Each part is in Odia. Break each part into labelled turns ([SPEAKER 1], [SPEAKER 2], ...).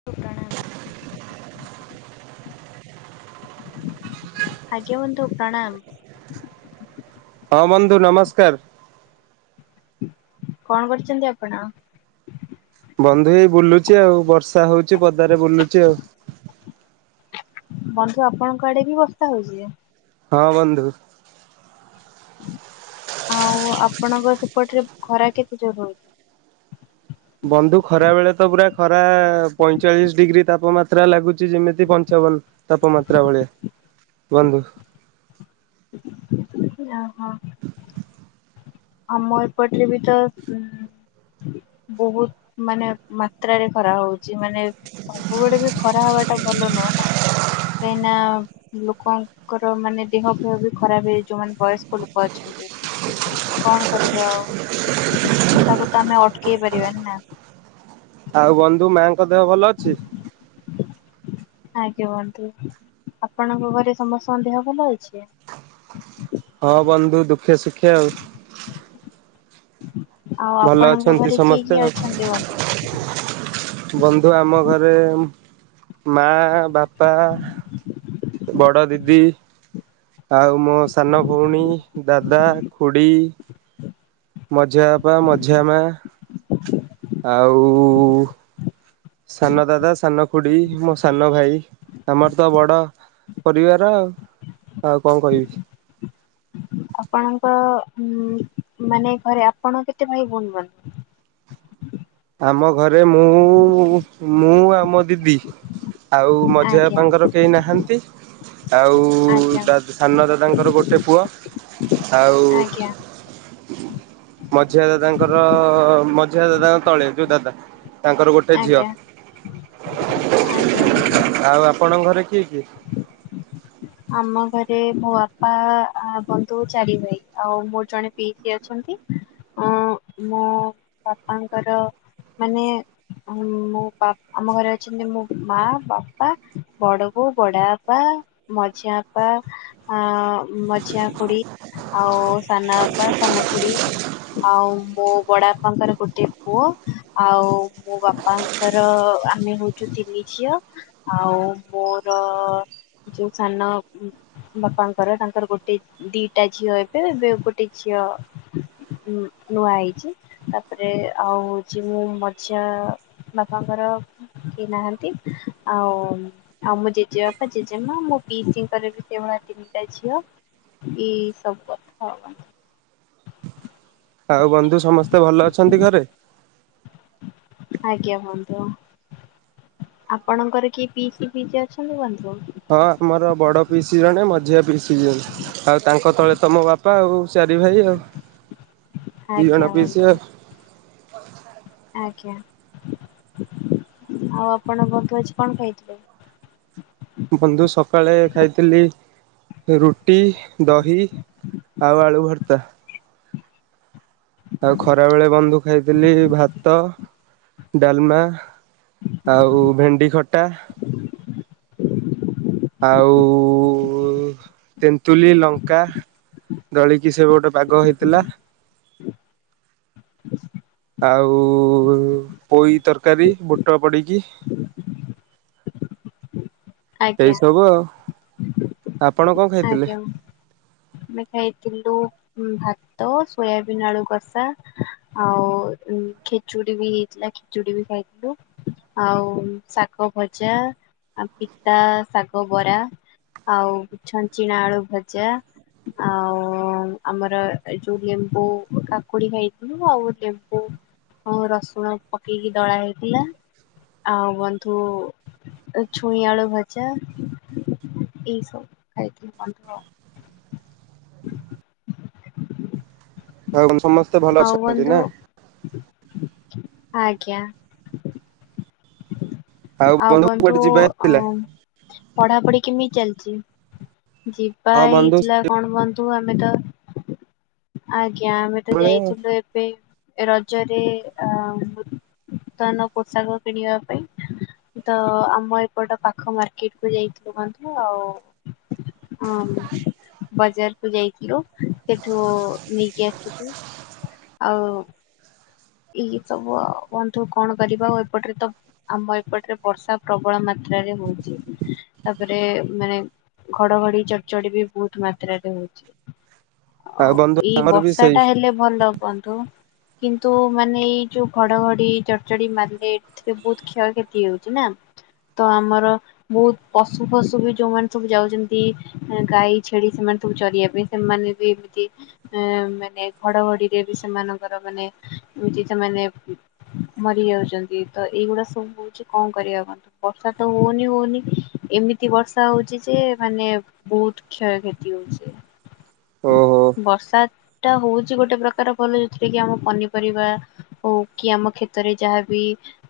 [SPEAKER 1] ହୁଁ। ଆଜ୍ଞା ବନ୍ଧୁ ପ୍ରଣାମ।
[SPEAKER 2] ହଁ ବନ୍ଧୁ ନମସ୍କାର।
[SPEAKER 1] କଣ କରୁଛନ୍ତି ଆପଣ?
[SPEAKER 2] ବନ୍ଧୁ ଏଇ ବୁଲୁଚ ଆଉ ବର୍ଷା ହଉଛି ପଦାରେ ବୁଲୁଚ ଆଉ।
[SPEAKER 1] ବନ୍ଧୁ ଆପଣଙ୍କ ଆଡେ ବି ବର୍ଷା ହଉଛି।
[SPEAKER 2] ହଁ ବନ୍ଧୁ।
[SPEAKER 1] ଆଉ ଆପଣଙ୍କ ସେପଟରେ ଖରା କେତେ ଜୋରେ ହଉଚି।
[SPEAKER 2] ବନ୍ଧୁ ଖରା ବେଳେ ତ ପୁରା ଖରା ପଇଁଚାଳିଶ ଡିଗ୍ରୀ ତାପମାତ୍ରା ଲାଗୁଛି ଯେମିତି ପଞ୍ଚାବନ। ତାପମାତ୍ରା ଭଳିଆ ବନ୍ଧୁ।
[SPEAKER 1] ଓ ହୋ। ଆମ ଏ ପଟରେ ବି ତ। ବହୁତ ମାନେ ମାତ୍ରାରେ ଖରା ହଉଛି। ମାନେ ସବୁବେଳେ ବି ଖରା ହବା ଟା ଭଲ ନୁହଁ ନା କାହିଁି ନା। ଲୋକଙ୍କର ମାନେ ଦେହ ଫେହ ବି ଖରାପ ହେଇଯିବ ଯୋଉମାନେ ବୟସ୍କ ଲୋକ ଅଛନ୍ତି। କଣ କରିବା ଆଉ ତାକୁ ତ ଆମେ ଅଟକେଇ ପାରିବାନି ନା।
[SPEAKER 2] ଆଉ ବନ୍ଧୁ ମାଙ୍କ ଦେହ ଭଲ ଅଛି।
[SPEAKER 1] [inaudible] ଆଜ୍ଞା ବନ୍ଧୁ ଆପଣଙ୍କ ଘରେ ସମସ୍ତଙ୍କ ଦେହ ଭଲ ଅଛି।
[SPEAKER 2] ହଁ ବନ୍ଧୁ ଦୁଃଖେ ସୁଖେ ଆଉ।
[SPEAKER 1] ଆଉ
[SPEAKER 2] ଭଲ
[SPEAKER 1] ଆପଣଙ୍କ
[SPEAKER 2] ଅଛନ୍ତି
[SPEAKER 1] ଘରେ କିଏ
[SPEAKER 2] ସମସ୍ତେ
[SPEAKER 1] କିଏ
[SPEAKER 2] ଆଉ।
[SPEAKER 1] ଅଛନ୍ତି ବନ୍ଧୁ?
[SPEAKER 2] ବନ୍ଧୁ ଆମ ଘରେ ମା। ବାପା ବଡ଼ ଦିଦି। ଆଉ ମୋ ସାନ ଭଉଣୀ ଦାଦା ଖୁଡ଼ି। ମଝିଆ ବାପା ମଝିଆ ମା। ଆଉ ସାନ ଦାଦା ସାନ ଖୁଡି ମୋ ସାନ ଭାଇ ଆମର ତ ବଡ ପରିବାର ଆଉ ଆଉ କଣ କହିବି।
[SPEAKER 1] ଆପଣଙ୍କ ଉଁ ମାନେ ଘରେ ଆପଣ କେତେ ଭାଇ ଭଉଣୀ ବନ୍ଧୁ।
[SPEAKER 2] ଆମ ଘରେ ମୁଁ ମୁଁ ଆ ମୋ ଦିଦି ଆଉ ମଝିଆ
[SPEAKER 1] ଆଜ୍ଞା
[SPEAKER 2] ବାପାଙ୍କର କେହି ନାହାନ୍ତି ଆଉ
[SPEAKER 1] ଆଜ୍ଞା
[SPEAKER 2] ସାନ ଦାଦାଙ୍କର ଗୋଟେ ପୁଅ। ଆଉ
[SPEAKER 1] ଆଜ୍ଞା
[SPEAKER 2] ମଝିଆ ଦାଦାଙ୍କର, ମଝିଆ ଦାଦାଙ୍କ ତଳେ ଯୋଉ ଦାଦା ତାଙ୍କର ଗୋଟେ ଝିଅ,
[SPEAKER 1] ଆଜ୍ଞା ଆଜ୍ଞା ବନ୍ଧୁ।
[SPEAKER 2] ଆଉ ଆପଣଙ୍କ ଘରେ କିଏ କିଏ?
[SPEAKER 1] ଆମ ଘରେ ମୋ ବାପା, ବନ୍ଧୁ ଚାରି ଭାଇ, ଆଉ ମୋର ଜଣେ ପିଇସିି ଅଛନ୍ତି, ମୋ ବାପାଙ୍କର ମାନେ ମୁଁ ବା, ଆମ ଘରେ ଅଛନ୍ତି ମୋ ମା, ବାପା, ବଡ ବୋଉ, ବଡ ବାପା ମଝିାଆପା ଆ, ମଝିଆଁ ଖୁଡି ଆଉ ସାନଆପା, ସାନଖୁଡି ଆଉ ମୋ ବଡ ବାପାଙ୍କର ଗୋଟେ ପୁଅ ଆଉ ମୋ ବାପା ର ଆମେ ହଉଚୁ ତିନି ଝିଅ ଆଉ ମୋର ଯୋଉ ସାନ ବାପାଙ୍କର, ତାଙ୍କର ଗୋଟେ ଦିଟା ଝିଅ ଏବେ, ଏବେ ଗୋଟେ ଝିଅ ଉ ନୂଆ ହେଇଚି, ତାପରେ ଆଉ ହଉଛି ମୁଁ ମଝିଆଁ ବାପାଙ୍କର କିଏ ନାହାନ୍ତି, ଆଉ ଆଉ ମୁଁ ଜେଜେବାପା ଜେ ମା, ମୋ ପିଇସିଙ୍କର ବି ସେଇଭଳିଆ ତିନିଟା ଝିଅ, ଏଇ ସବୁ କଥା ଆଉ ଆମ
[SPEAKER 2] ଆଉ ବନ୍ଧୁ ସମସ୍ତେ ଭଲ ଅଛନ୍ତି ଘରେ?
[SPEAKER 1] ଆଜ୍ଞା ବନ୍ଧୁ, ହଁ। ଆପଣଙ୍କର କିଏ ପିଇସି ଫିଇସୀ ଅଛନ୍ତି ବନ୍ଧୁ?
[SPEAKER 2] ହଁ ଆମର ବଡ ପିଇସି ଜଣେ, ମଝିଆ ପିଇସି ଜଣେ, ଆଉ ତାଙ୍କ ତଳେ ତ ମୋ ବାପା ବାପା ଆଉ, ଚାରି ଭାଇ ଆଉ, ଦି
[SPEAKER 1] ଆଜ୍ଞା
[SPEAKER 2] ଜଣ
[SPEAKER 1] ବନ୍ଧୁ।
[SPEAKER 2] ପିସି ଆଉ।
[SPEAKER 1] ଆଜ୍ଞା, ଆଉ ଆପଣ ବନ୍ଧୁ ଆଜି କଣ ଖାଇଥିଲେ?
[SPEAKER 2] ବନ୍ଧୁ ସକାଳେ ଖାଇଥିଲି ରୁଟି, ଦହି, ଆଉ ଆଳୁ ଭର୍ତ୍ତା। ଆଉ ଖରାବେେଳେ ବନ୍ଧୁ ଖାଇଥିଲି ଭାତ, ଡାଲମା ଆଉ ଭେଣ୍ଡି ଖଟା। ଆଉ ତେନ୍ତୁଲି, ଲଙ୍କା, ଦଳିକି ସେ ଗୋଟେ ପାଗ ହେଇଥିଲା ଆଉ ପୋଇ ତରକାରୀ ବୁଟ ପଡିକି।
[SPEAKER 1] ଆଜ୍ଞା
[SPEAKER 2] ସେଇସବୁ ଆଉ, ଆପଣ କଣ ଖାଇ
[SPEAKER 1] ଆଜ୍ଞା, ଆମେ ଖାଇଥିଲୁ ହୁଁ ଭାତ, ସୋୟାବିନ୍ ଆଳୁ କଷା ଆଉ ଖେଚୁଡି ବି ହେଇଥିଲା, ଖେଚୁଡି ବି ଖାଇଥିଲୁ। ଆଉ ଶାଗ ଭଜା, ଆଉ ପିତା ଶାଗ ବରା। ଆଉ ଛଞ୍ଚିଣା ଆଳୁ ଭଜା। ଆଉ, ଆମର ଏଇ ଯୋଉ ଲେମ୍ବୁ କାକୁଡି ଖାଇଥିଲୁ, ଆଉ ଲେମ୍ବୁ ଆଉ ରସୁଣ ପକେଇକି ଦଳା ହେଇଥିଲା। ଆଉ ବନ୍ଧୁ ଛୁଇଁଆଳୁ ଭଜା। ଏଇସବୁ। ଖାଇଥିଲୁ ବନ୍ଧୁ ଆଉ।
[SPEAKER 2] ଆଉ ସମସ୍ତେ ଭଲ
[SPEAKER 1] ଆଉ
[SPEAKER 2] ଅଛନ୍ତି
[SPEAKER 1] ବନ୍ଧୁ,
[SPEAKER 2] ନା
[SPEAKER 1] ଆଜ୍ଞା। ଆଉ ବନ୍ଧୁ
[SPEAKER 2] କୁଆଡେ ଯିବା ହେଇଥିଲା
[SPEAKER 1] ଓମ୍ ପଢାପଢି କେମିତି ଚାଲିଚି, ଯିବା
[SPEAKER 2] ହଁ ବନ୍ଧୁ
[SPEAKER 1] ହେଇଥିଲା କଣ ବନ୍ ତୁ ଆମେ ତ, ଆଜ୍ଞା, ଆମେ ତ
[SPEAKER 2] ସେଇଭଳିଆ
[SPEAKER 1] ଯାଇଥିଲୁ ଏ ଏ ରଜରେ ଅ ନୂତନ ପୋଷାକ କିଣିବା ତ ଆମ ଏପଟ ପାଖ ମାର୍କେଟ କୁ ଯାଇଥିଲୁ ବନ୍ଧୁ, ଆଉ ହଁ। ବଜାରକୁୁ ଯାଇଥିଲୁ ସେଠୁ ନେଇକି ଆସିଥିଲୁ। ଆଉ ଏଇ ସବୁ ଆଉ ବନ୍ଧୁ କଣ କରିବା ଆଉ ଏପଟରେ ତ ଆମ ଏପଟରେ ବର୍ଷା ପ୍ରବଳ ମାତ୍ରାରେ ହଉଛି ତାପରେ ମାନେ ଘଡଘଡି ଚଡ଼ଚଡି ବି ବହୁତ ମାତ୍ରାରେ ହୋଉଛି। ଆଉ
[SPEAKER 2] ବନ୍ଧୁ
[SPEAKER 1] ଏଇ
[SPEAKER 2] ଆମର ବି ସେଇ
[SPEAKER 1] ବର୍ଷାଟା ହେଲେ ଭଲ ବନ୍ଧୁ। କିନ୍ତୁ ମାନେ ଏଇ ଯୋଉ ଘଡଘଡି ଜଡଚଡି ମାରିଲେ ଏଥିରେ ବହୁତ କ୍ଷୟକ୍ଷତି ହଉଛି ନା। ତ ଆମର ବହୁତ ପଶୁ ଫଶୁ ବି ଯୋଉମାନେ ସବୁ ଯାଉଛନ୍ତି ଗାଈ ଛେଳି ସେମାନେ ସବୁ ଚରିବା ପାଇଁ ସେମାନେ ବି ଏମିତି ଏ ମାନେ ଘଡଘଡିରେ ବି ସେମାନଙ୍କର ମାନେ ଏମିତି ସେମାନେ ମରିଯାଉଛନ୍ତି ତ ଏଇଗୁଡା ସବୁ ହଉଛି କଣ କରିବା ବନ୍ଧୁ। ବର୍ଷା ତ ହୋଉନି ହୋଉନି ଏମିତି ବର୍ଷା ହୋଉଚି ଯେ ମାନେ ବହୁତ କ୍ଷୟକ୍ଷତି ହୋଉଛି।
[SPEAKER 2] ଓହୋ
[SPEAKER 1] ବର୍ଷା ଟା ହୋଉଚି ଗୋଟେ ପ୍ରକାର ଭଲ ଯୋଉଥିରେ କି ଆମ ପନିପରିବା ହୋଉ କି ଆମ କ୍ଷେତରେ ଯାହାବି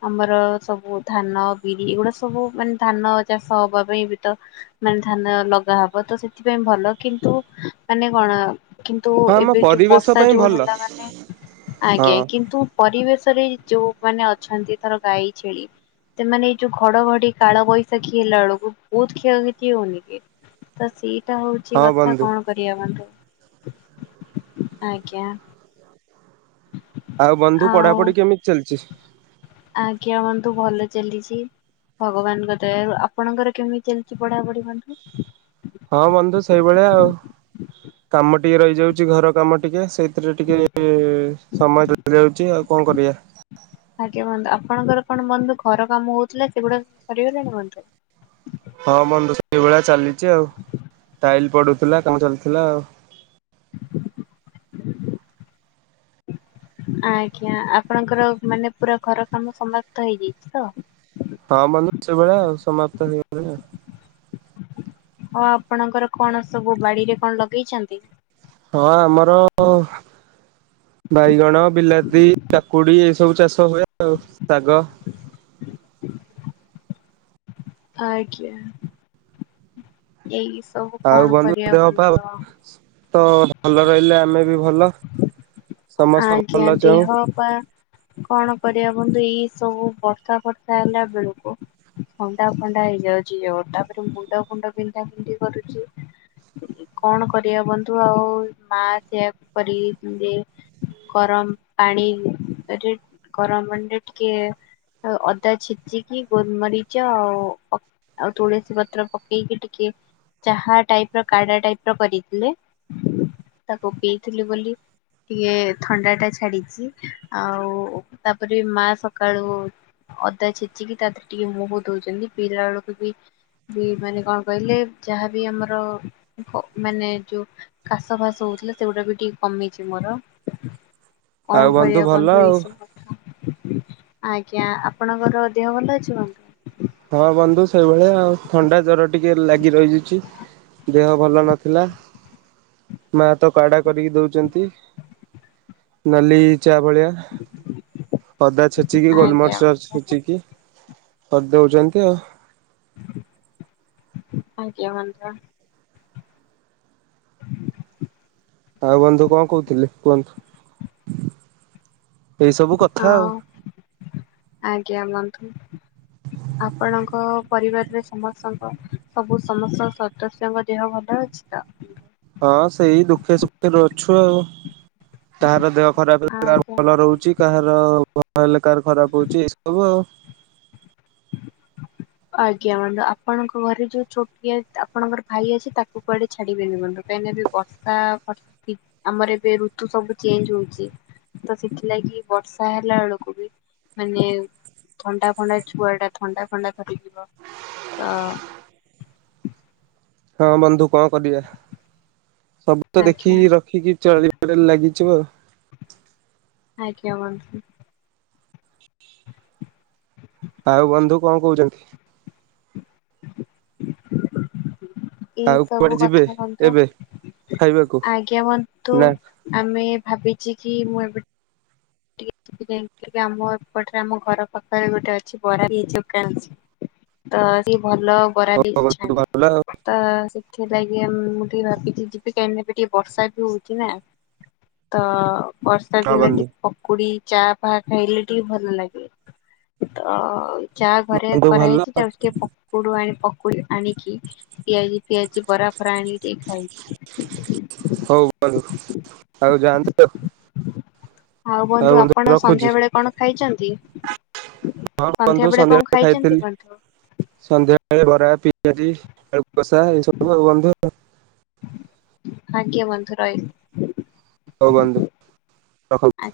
[SPEAKER 1] ଆମର ସବୁ ଧାନ ବିରି ଏଇଗୁଡା ସବୁ ମାନେ ଧାନ ଚାଷ ହବା ପାଇଁ ବି ତ ମାନେ ଧାନ ଲଗା ହବ ତ ସେଥିପାଇଁ ଭଲ କିନ୍ତୁ ମାନେ କଣ କିନ୍ତୁ
[SPEAKER 2] ହଁ ଆମ
[SPEAKER 1] ଏବେ ଯୋଉ
[SPEAKER 2] ପରିବେଶ
[SPEAKER 1] ବର୍ଷା
[SPEAKER 2] ପାଇଁ
[SPEAKER 1] ଯୋର
[SPEAKER 2] ଭଲ
[SPEAKER 1] ହେଲା ମାନେ ଆଜ୍ଞା
[SPEAKER 2] ହଁ
[SPEAKER 1] କିନ୍ତୁ ପରିବେଶରେ ଯୋଉମାନେ ଅଛନ୍ତି ଧର ଗାଈ ଛେଳି ସେମାନେ ଏଇ ଯୋଉ ଘଡଘଡି କାଳ ବୈଶାଖୀ ହେଲା ବେଳକୁ ବହୁତ କ୍ଷୟକ୍ଷତି ହଉନି କି। ତ ସେଇ ତ ହୋଉଛି
[SPEAKER 2] ହଁ
[SPEAKER 1] କଥା
[SPEAKER 2] ବନ୍ଧୁ।
[SPEAKER 1] କଣ କରିବା ବନ୍ଧୁ ଆଜ୍ଞା।
[SPEAKER 2] ଆଉ ବନ୍ଧୁ
[SPEAKER 1] ଆଉ
[SPEAKER 2] ପଢାପଢି କେମିତି ଚାଲିଛି?
[SPEAKER 1] ଆଜ୍ଞା ବନ୍ଧୁ ଭଲ ଚାଲିଛି। ଭଗବାନଙ୍କ ଦୟାରୁ। ଆପଣଙ୍କର କେମିତି ଚାଲିଛି ପଢାପଢି ବନ୍ଧୁ?
[SPEAKER 2] ହଁ ବନ୍ଧୁ ସେଇଭଳିଆ ଆଉ। କାମ ଟିକେ ରହିଯାଉଛି ଘର କାମ ଟିକେ ସେଇଥିରେ ଟିକେ ସମୟ [inaudible] ଯାଉଛି ଆଉ କଣ କରିବା।
[SPEAKER 1] ଆଜ୍ଞା ବନ୍ଧୁ ଆପଣଙ୍କର କଣ ବନ୍ଧୁ ଘର କାମ ହୋଉଥିଲା ସେଗୁଡାକ ସରିଗଲାଣି ବନ୍ଧୁ?
[SPEAKER 2] ହଁ ବନ୍ଧୁ ସେଇଭଳିଆ ଚାଲିଛି ଆଉ ଟାଇଲ ପଡୁଥିଲା କାମ ଚାଲିଥିଲା ଆଉ।
[SPEAKER 1] ଆଜ୍ଞା ଆପଣଙ୍କର ମାନେ ପୁରା ଘର କାମ ସମାପ୍ତ ହେଇଯାଇଛି ତ?
[SPEAKER 2] ହଁ ବନ୍ଧୁ ସେଇଭଳିଆ ଆଉ ସମାପ୍ତ ହେଇଗଲାଣି ଆଉ।
[SPEAKER 1] ହଉ ଆପଣଙ୍କର କଣ ସବୁ ବାଡିରେ କଣ ଲଗେଇଛନ୍ତି?
[SPEAKER 2] ହଁ ଆମର ବାଇଗଣ, ବିଲାତି, କା କୁଡ଼ି ଏସବୁ ଚାଷ ହୁଏ ଆଉ ଶାଗ।
[SPEAKER 1] ଆଜ୍ଞା। ଏଇ ସବୁ
[SPEAKER 2] ଆଉ
[SPEAKER 1] କଣ
[SPEAKER 2] ବନ୍ଧୁ
[SPEAKER 1] କରିବା
[SPEAKER 2] ଦେହ ପା
[SPEAKER 1] ଆଉ।
[SPEAKER 2] ତ ଭଲ ରହିଲେ ଆମେ ବି ଭଲ। ସମସ୍ତଙ୍କ ଭଲ ଚାହୁଁ।
[SPEAKER 1] ବା କଣ କରିବା ବଧୁ ଏଇ ସବୁ ବର୍ଷା ଫର୍ଷା ହେଲାବେଳକୁ ଥଣ୍ଡା ଫଣ୍ଡା ହେଇଯାଉଛି ଯୋର। ତାପରେ ମୁଣ୍ଡ ଫୁଣ୍ଡ ବିନ୍ଧା ବୁନ୍ଧି କରୁଛି। କଣ କରିବା ବନ୍ଧୁ ଆଉ ମା ସେଆକୁ କରିକି ଦିଏ। ଗରମ ପାଣିରେ ଗରମ ପାଣିରେ ଟିକେ ଆ ଅଦା ଛେଚିକି ଗୋଲମରିଚ ଆଉ ଆଉ ତୁଳସୀ ପତ୍ର ପକେଇକି ଟିକେ ଚାହା ଟାଇପ୍ ର କାଡା ଟାଇପ୍ ର କରିଥିଲେ। ତାକୁ ପିଇଥିଲି ବୋଲି ଟିକେ ଥଣ୍ଡା ଟା ଛାଡିଚି ଆଉ ତାପରେ ବି ମା ସକାଳୁ ଅଦା ଛେଚିକି ତା ଦେହରେ ଟିକେ ମୁହଁ ଧୋଉଚନ୍ତି ପିିଲାବେଳକୁ ବି ବି ମାନେ କଣ କହିଲେ ଯାହାବି ଆମର କ ମାନେ ଯୋଉ କାଶ ଫାସ ହଉଥିଲା ସେଗୁଡାବି ଟିକେ କମିଚି ମୋର।
[SPEAKER 2] ଆଉ
[SPEAKER 1] କଣ କରିବା
[SPEAKER 2] ଭଲ
[SPEAKER 1] ବନ୍ଧୁ ଏଇ
[SPEAKER 2] ଆଉ।
[SPEAKER 1] ସ ଆଜ୍ଞା ଆପଣଙ୍କର ଦେହ ଭଲ ଅଛି ବନ୍ଧୁ?
[SPEAKER 2] ହଁ ବନ୍ଧୁ ସେଇଭଳିଆ ଆଉ ଥଣ୍ଡା ଜର ଟିକେ ଲାଗି ରହିଯାଉଚି। ଦେହ ଭଲ ନଥିଲା। ମା ତ କାଡା କରିକି ଦଉଚନ୍ତି ନାଲି ଚା ଭଳିଆ। ଆଦା ଛେଚିକି
[SPEAKER 1] ଆଜ୍ଞା
[SPEAKER 2] ଗୋଲମର୍ଚ
[SPEAKER 1] ବନ୍ଧୁ
[SPEAKER 2] ଛେଚିକି ଦଉଚନ୍ତି ଆଉ।
[SPEAKER 1] ଆଜ୍ଞା ବନ୍ଧୁ।
[SPEAKER 2] ଆଉ ବନ୍ଧୁ କଣ କହୁଥିଲେ କୁହନ୍ତୁ। ଏଇ ସବୁ କଥା ଆଉ
[SPEAKER 1] ହଁ ଆଜ୍ଞାବନ୍ଧୁ। ଆପଣଙ୍କ ପରିବାରରେ ସମସ୍ତଙ୍କ ସବୁ ସମସ୍ତ ସଦସ୍ୟଙ୍କ ଦେହ ଭଲ ଅଛି ତ?
[SPEAKER 2] ହଁ ସେଇ ଦୁଃଖେ ସୁଖରେ ଅଛୁ ଆଉ‌। କାହାର ଦେହ ଖରାପ କାହାର
[SPEAKER 1] ଆଜ୍ଞା
[SPEAKER 2] ଭଲ ରହୁଚି କାହାର ଭଲ ହେଲେ କାହାର ଖରାପ ହଉଚି ଏ ସବୁ ଆଉ।
[SPEAKER 1] ଆଜ୍ଞା ବନ୍ଧୁ ଆପଣଙ୍କ ଘରେ ଯୋଉ ଛୋଟିଆ ଆପଣଙ୍କର ଭାଇ ଅଛି ତାକୁ କୁଆଡେ଼ ଛାଡିବେନି ବନ୍ଧୁ କାହିଁକିନା ଏବେ ବର୍ଷା ବର୍ଷି ଆମର ଏବେ ଋତୁ ସବୁ ଚେଞ୍ଜ ହଉଚି। ତ ସେଥିଲାଗି ବର୍ଷା ହେଲା ବେଳକୁ ବି ମାନେ ଥଣ୍ଡା ଫଣ୍ଡା ଛୁଆଟା ଥଣ୍ଡା ଫଣ୍ଡା ଧରିଯିବ ତ
[SPEAKER 2] ହଁ ବନ୍ଧୁ କଣ କରିବା ସବୁ ତ
[SPEAKER 1] ଆଜ୍ଞା
[SPEAKER 2] ଦେଖିକି ରଖିକି ଚଲିବା ରେ ଲାଗିଥିବ।
[SPEAKER 1] ଆଜ୍ଞା ବନ୍ଧୁ।
[SPEAKER 2] ଆଉ ବନ୍ଧୁ କଣ କହୁଚନ୍ତି?
[SPEAKER 1] ଏଇ
[SPEAKER 2] ଆଉ କୁଆଡେ
[SPEAKER 1] ସବୁ
[SPEAKER 2] ଯିବେ
[SPEAKER 1] କଥା ବନ୍ଧୁ
[SPEAKER 2] ଏବେ ଖାଇବାକୁ
[SPEAKER 1] ଆଜ୍ଞା ବନ୍ଧୁ।
[SPEAKER 2] ନା
[SPEAKER 1] ଆମେ ଭାବିଚି କି ମୁଁ ଏବେ ସେଥିପାଇଁ ଆମ ଏପଟରେ ଆମ ଘର ପାଖରେ ଗୋଟେ ଅଛି ବରା ବି [unintelligible] ତ ସିଏ ଭଲ ବରା
[SPEAKER 2] ହଉ
[SPEAKER 1] ପିଆଜି
[SPEAKER 2] ବନ୍ଧୁ
[SPEAKER 1] ଛାଣେ।
[SPEAKER 2] ଭଲ ଆଉ
[SPEAKER 1] ତ ସେଥିଲାଗି ମୁଁ ଟିକେ ଭାବିଚି ଯିବି କାହିଁକି ନା ଏବେ ଟିକେ ବର୍ଷା ବି ହଉଚି ନା। ତ ବର୍ଷା
[SPEAKER 2] ହଁ
[SPEAKER 1] ଦିନ
[SPEAKER 2] ବନ୍ଧୁ
[SPEAKER 1] ଟିକେ ପକୁଡି ଚା ପାହା ଖାଇଲେ ଟିକେ ଭଲ ଲାଗେ ତ ଚାହା ଘରେ
[SPEAKER 2] ବନ୍ଧୁ ଭଲ
[SPEAKER 1] କରାହେଇଚି ଯାଉଚି ଟିକେ ପ ପକୁଡୁ ଆଣି ପକୁଡ଼ି ଆଣିକି ପିଆଜି ଫିଆଜି ବରାଫରା ଆଣିକି ଟିକେ ଖାଇ
[SPEAKER 2] ହଉ ବନ୍ଧୁ ଆଉ ଯାଆନ୍ତୁ ଆଉ।
[SPEAKER 1] ଆଉ ବନ୍ଧୁ ଆପଣ ସନ୍ଧ୍ୟା ବେଳେ କଣ ଖାଇଚନ୍ତି?
[SPEAKER 2] ହଁ ବନ୍ଧୁ ସନ୍ଧ୍ୟାବେଳେ ବେଳେ ଖାଇଥିଲି।
[SPEAKER 1] ବନ୍ଧୁ?
[SPEAKER 2] ସନ୍ଧ୍ୟାବେଳେ ବରା, ପିଆଜି, ଆଳୁ କଷା ଏ ସବୁ ଆଉ ବନ୍ଧୁ ଆଉ।
[SPEAKER 1] ଆଜ୍ଞା ବନ୍ଧୁ ରହିଲି।
[SPEAKER 2] ହଉ ବନ୍ଧୁ। ରଖ
[SPEAKER 1] ଆ